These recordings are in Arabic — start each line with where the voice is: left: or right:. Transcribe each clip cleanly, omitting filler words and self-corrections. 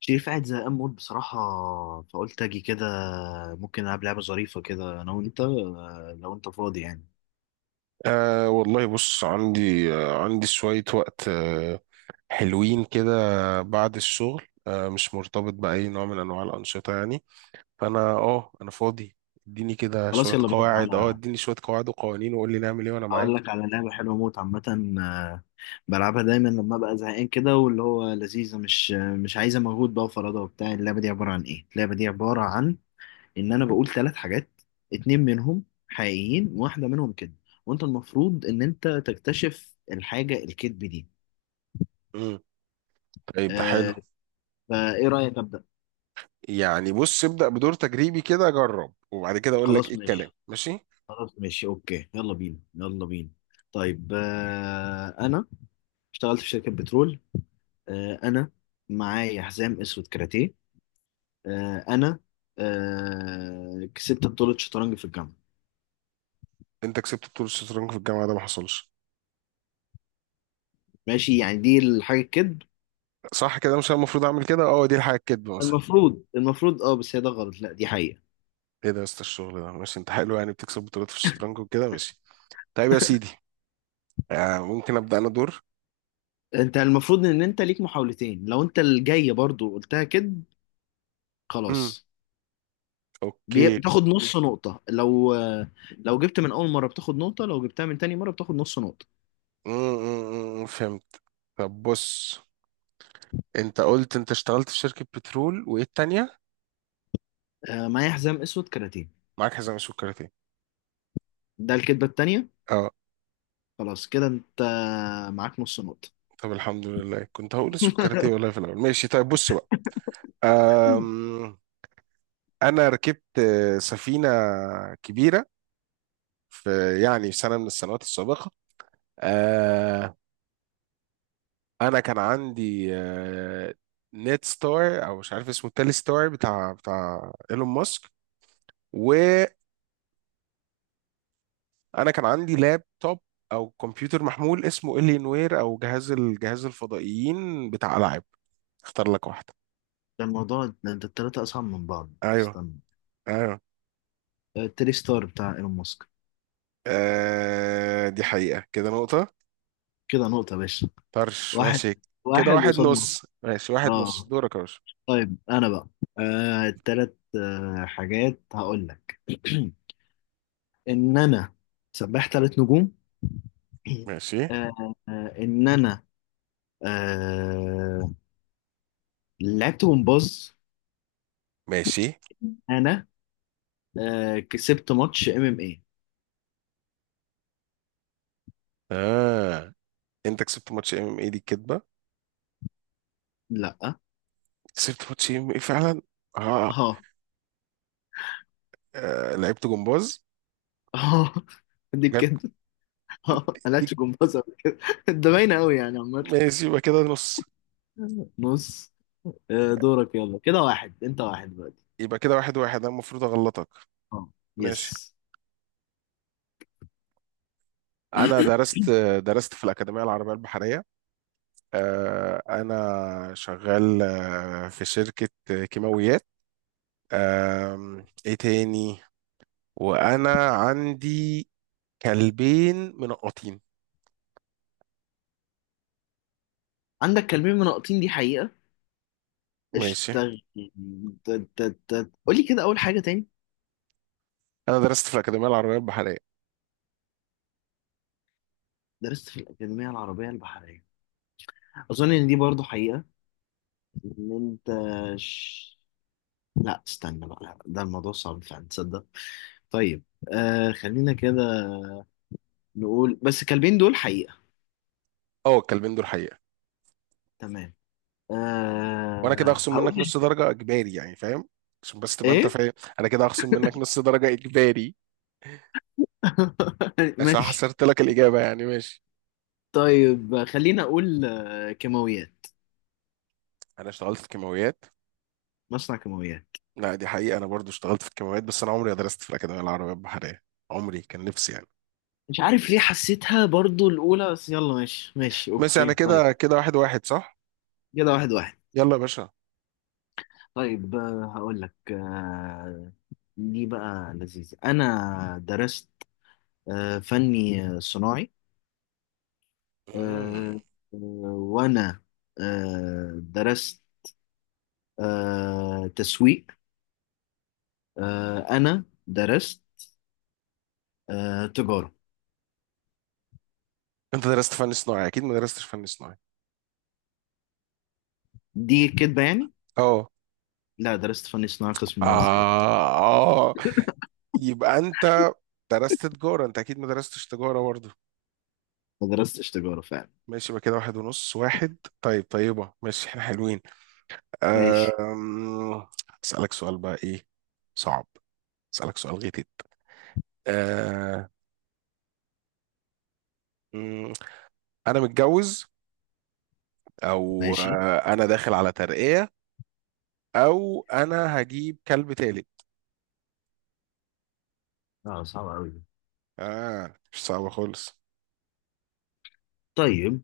left: شريف قاعد زهقان موت بصراحة، فقلت أجي كده. ممكن ألعب لعبة ظريفة كده أنا وأنت، لو أنت فاضي يعني.
right: أه والله، بص عندي شوية وقت. حلوين كده بعد الشغل. مش مرتبط بأي نوع من أنواع الأنشطة يعني. فأنا أنا فاضي.
left: خلاص يلا بينا. على
right: اديني شوية قواعد وقوانين وقول لي نعمل ايه وأنا
left: هقول
right: معاك.
left: لك على لعبة حلوة موت. عامة آه، بلعبها دايما لما أبقى زهقان كده، واللي هو لذيذة، مش عايزة مجهود بقى وفرادة وبتاع. اللعبة دي عبارة عن إيه؟ اللعبة دي عبارة عن إن أنا بقول ثلاث حاجات، اتنين منهم حقيقيين وواحدة منهم كده، وأنت المفروض إن أنت تكتشف الحاجة الكذب دي.
right: مم. طيب ده حلو.
left: آه، فإيه رأيك أبدأ؟
right: يعني بص ابدأ بدور تجريبي كده، أجرب وبعد كده أقول لك ايه،
left: خلاص
right: الكلام
left: ماشي.
right: ماشي.
left: خلاص ماشي، اوكي، يلا بينا يلا بينا. طيب، انا اشتغلت في شركة بترول. انا معايا حزام اسود كاراتيه. آه انا آه كسبت بطولة شطرنج في الجامعة.
right: أنت كسبت بطولة الشطرنج في الجامعة؟ ده ما حصلش.
left: ماشي، يعني دي الحاجة الكذب.
right: صح، كده مش أنا المفروض أعمل كده. اه دي الحاجة الكدب مثلا.
left: المفروض، المفروض، اه، بس هي ده غلط، لا دي حقيقة.
right: ايه ده يا اسطى، الشغل ده ماشي، انت حلو يعني، بتكسب بطولات في الشطرنج وكده، ماشي. طيب يا سيدي، ممكن ابدا انا دور.
left: انت المفروض ان انت ليك محاولتين، لو انت الجاية برضو قلتها كذب.
right: امم
left: خلاص.
right: اوكي.
left: بتاخد نص نقطة لو لو جبت من أول مرة بتاخد نقطة، لو جبتها من تاني مرة بتاخد نص نقطة.
right: فهمت. طب بص، انت قلت انت اشتغلت في شركه بترول، وايه التانيه؟
left: معايا حزام أسود كاراتيه.
right: معاك حزام السكرتيه.
left: ده الكدبة التانية.
right: اه.
left: خلاص كده، انت معاك نص نقطة.
right: طب الحمد لله، كنت هقول السكرتيه والله في الاول. ماشي، طيب بص بقى. آم انا ركبت سفينه كبيره في في سنه من السنوات السابقه. آه انا كان عندي نت ستار، او مش عارف اسمه، التالي ستار بتاع ايلون ماسك. و انا كان عندي لابتوب او كمبيوتر محمول اسمه الينوير، او جهاز الجهاز الفضائيين بتاع العاب. اختار لك واحده.
left: ده الموضوع ده انت التلاتة أصعب من بعض،
right: ايوه،
left: استنى.
right: ايوه.
left: تري ستار بتاع ايلون ماسك.
right: دي حقيقه، كده نقطه.
left: كده نقطة يا باشا.
right: طرش
left: واحد،
right: ماشي. كده
left: واحد
right: واحد
left: قصاد نص.
right: نص، ماشي، واحد نص،
left: اه،
right: دورك يا باشا.
left: طيب انا بقى، آه التلات آه حاجات هقول لك. ان انا سباح تلات نجوم.
right: ماشي
left: آه ان انا آه لعبت جمباز.
right: ماشي.
left: انا كسبت ماتش ام ام اي.
right: اه. انت كسبت ماتش ام ام اي؟ دي كدبه.
left: لا.
right: كسبت ماتش ام ام اي فعلا؟ اه.
left: ها.
right: آه. لعبت جمباز.
left: اه، دي
right: لعبت
left: كده. اه،
right: دي
left: ملهاش جمباز ولا كده. ده باينه قوي يعني، عامه.
right: ماشي، يبقى كده نص.
left: بص،
right: يبقى
left: دورك، يلا كده واحد انت واحد دلوقتي.
right: يبقى كده واحد واحد، انا المفروض اغلطك.
left: اه،
right: ماشي.
left: يس.
right: انا درست في الاكاديميه العربيه البحريه. انا شغال في شركه كيماويات. ايه تاني؟ وانا عندي كلبين منقطين.
left: عندك كلمين مناقضين، دي حقيقه.
right: ماشي.
left: اشتغل ت- ت- ت- قولي كده اول حاجه تاني.
right: انا درست في الاكاديميه العربيه البحريه.
left: درست في الاكاديميه العربيه البحريه. اظن ان دي برضو حقيقه. ان انت ش... لا استنى بقى، ده الموضوع صعب فعلا، تصدق؟ طيب، آه خلينا كده نقول بس الكلمين دول حقيقه.
right: اه الكلبين دول حقيقه.
left: تمام.
right: وانا كده
left: أه
right: هخصم
left: هقول
right: منك نص درجه اجباري، يعني فاهم؟ عشان بس تبقى انت
left: ايه.
right: فاهم، انا كده هخصم منك نص درجه اجباري، عشان
left: ماشي.
right: حصرت لك الاجابه يعني. ماشي.
left: طيب خلينا اقول كيماويات،
right: انا اشتغلت في كيماويات.
left: مصنع كيماويات.
right: لا دي حقيقة، أنا برضو اشتغلت في الكمامات، بس أنا عمري ما درست في الأكاديمية العربية البحرية. عمري كان نفسي يعني.
left: مش عارف ليه حسيتها برضو الاولى، بس يلا ماشي ماشي،
right: بس يعني
left: اوكي، طيب.
right: كده كده، واحد واحد صح؟
left: كده واحد واحد.
right: يلا يا باشا.
left: طيب، هقول لك، دي بقى لذيذة. انا درست فني صناعي.
right: مم.
left: آه، آه، وانا درست تسويق. انا درست تجارة.
right: أنت درست فن صناعي؟ أكيد ما درستش فن صناعي.
left: دي كدبة يعني؟
right: أه.
left: لا درست فني صناعة قسم ملابس جد.
right: آه. آه، يبقى أنت درست تجارة؟ أنت أكيد ما درستش تجارة برضو.
left: ما درستش تجارة فعلا.
right: ماشي، يبقى كده واحد ونص، واحد. طيب طيبة، ماشي، احنا حلوين.
left: ماشي
right: أم... أسألك سؤال بقى، إيه؟ صعب. أسألك سؤال غيتت. أه... مم، أنا متجوز، او
left: ماشي.
right: انا داخل على ترقية، او انا هجيب كلب تالت.
left: اه صعب أوي دي.
right: اه، مش صعبة خالص.
left: طيب،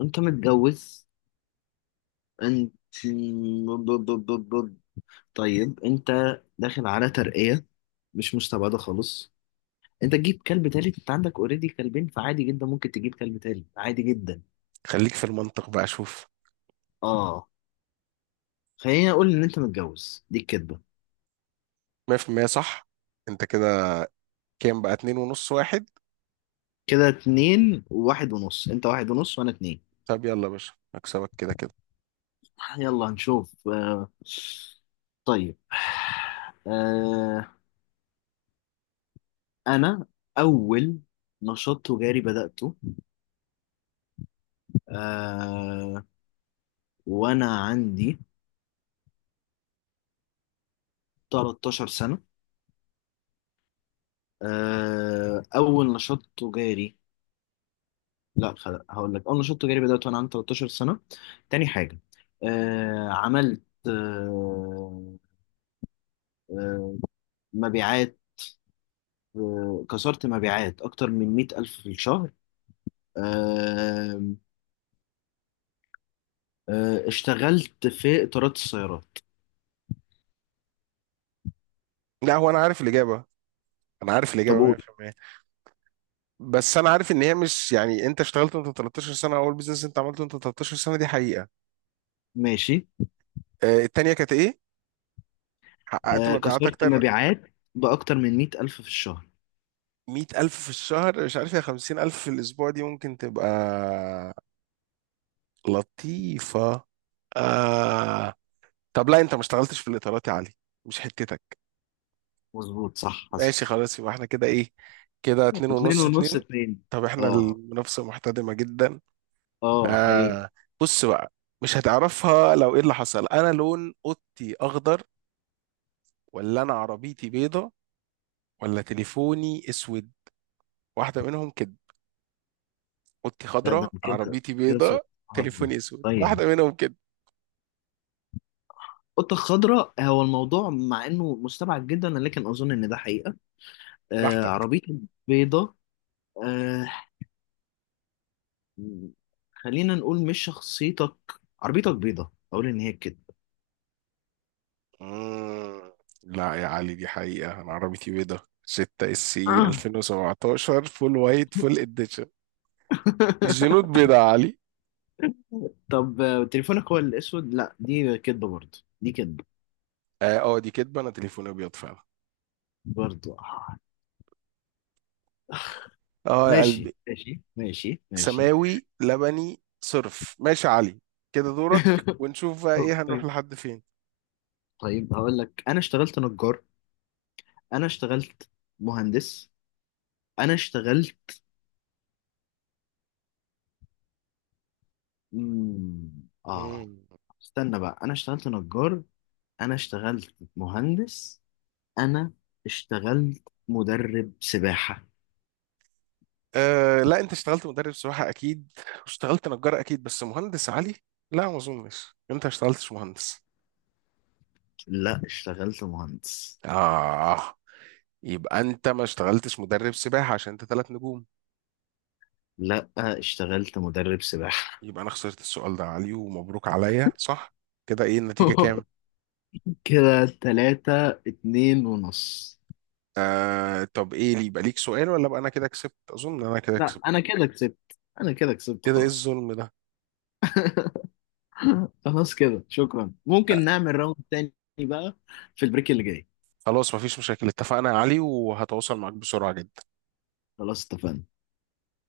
left: أنت متجوز. أنت ب- ب- ب- ب- ب- طيب أنت داخل على ترقية، مش مستبعدة خالص. أنت تجيب كلب تالت، أنت عندك أوريدي كلبين، فعادي جدا ممكن تجيب كلب تالت، عادي جدا.
right: خليك في المنطق بقى شوف.
left: اه، خليني أقول إن أنت متجوز دي الكدبة.
right: 100% صح. انت كده كام بقى؟ اتنين ونص، واحد.
left: كده اتنين وواحد ونص، أنت واحد ونص وأنا اتنين.
right: طب يلا يا باشا، هكسبك كده كده.
left: يلا نشوف. طيب، آه، أنا أول نشاط تجاري بدأته آه، وأنا عندي 13 سنة. أول نشاط تجاري. لا خل- هقول لك أول نشاط تجاري بدأته وأنا عندي 13 سنة. تاني حاجة، عملت، آه، مبيعات. كسرت مبيعات أكتر من 100 ألف في الشهر. آه، اشتغلت في إطارات السيارات.
right: لا هو انا عارف الاجابة، انا عارف
left: طب
right: الاجابة
left: قول.
right: 100%. بس انا عارف ان هي مش يعني، انت اشتغلت وانت 13 سنة، اول بيزنس انت عملته وانت 13 سنة، دي حقيقة.
left: ماشي.
right: التانية كانت ايه، حققت مبيعات
left: كسرت
right: اكتر
left: مبيعات بأكتر من مئة ألف في الشهر.
right: 100,000 في الشهر؟ مش عارف، يا 50,000 في الاسبوع دي ممكن تبقى لطيفة. آه. طب لا انت ما اشتغلتش في الاطارات يا علي، مش حتتك.
left: مظبوط، صح، حصل.
right: ماشي خلاص، يبقى احنا كده ايه؟ كده اتنين
left: اتنين
right: ونص،
left: ونص
right: اتنين.
left: اتنين.
right: طب احنا
left: اه.
right: المنافسة محتدمة جدا.
left: اه حقيقي.
right: آه. بص بقى، مش هتعرفها. لو ايه اللي حصل، انا لون اوضتي اخضر، ولا انا عربيتي بيضة، ولا تليفوني اسود؟ واحدة منهم كده. اوضتي
left: لا ده
right: خضراء،
left: كده،
right: عربيتي
left: كده سؤال
right: بيضة، تليفوني
left: عظيم.
right: اسود،
left: طيب،
right: واحدة منهم كده.
left: القطة الخضراء هو الموضوع، مع انه مستبعد جدا، لكن اظن ان ده حقيقة. آه،
right: براحتك.
left: عربيتك بيضة. آه خلينا نقول مش شخصيتك، عربيتك بيضة، اقول ان هي كده.
right: مم. لا يا علي دي حقيقة، أنا عربيتي بيضة. 6 اس سي 2017، فول وايت، فول اديشن. الجنود بيضة يا علي.
left: طب، تليفونك هو الاسود، لا دي كدبه برضه، دي كدبه
right: اه. دي كدبة، أنا تليفوني أبيض فعلا.
left: برضه. آه.
right: اه يا
left: ماشي
right: قلبي.
left: ماشي ماشي ماشي.
right: سماوي لبني صرف. ماشي يا علي، كده دورك، ونشوف بقى إيه، هنروح
left: طيب،
right: لحد فين.
left: طيب، هقول لك انا اشتغلت نجار. انا اشتغلت مهندس. انا اشتغلت، مم، اه
right: مم.
left: استنى بقى. انا اشتغلت نجار، انا اشتغلت مهندس، انا اشتغلت مدرب سباحة.
right: لا أنت اشتغلت مدرب سباحة أكيد، واشتغلت نجار أكيد، بس مهندس يا علي، لا ما أظنش، أنت ما اشتغلتش مهندس.
left: لا اشتغلت مهندس.
right: آه. يبقى انت ما اشتغلتش مدرب سباحة، عشان انت 3 نجوم.
left: لا اشتغلت مدرب سباحة.
right: يبقى انا خسرت السؤال ده يا علي، ومبروك عليا صح. كده ايه النتيجة، كام؟
left: كده 3-2.5.
right: طب ايه، اللي يبقى ليك سؤال، ولا بقى انا كده كسبت؟ اظن انا كده
left: لا أنا
right: كسبت.
left: كده كسبت، أنا كده كسبت
right: كده ايه
left: خلاص.
right: الظلم ده؟
left: خلاص كده، شكرا. ممكن
right: آه
left: نعمل راوند تاني بقى في البريك اللي جاي.
right: خلاص مفيش مشاكل، اتفقنا يا علي، وهتواصل معاك بسرعة جدا.
left: خلاص اتفقنا.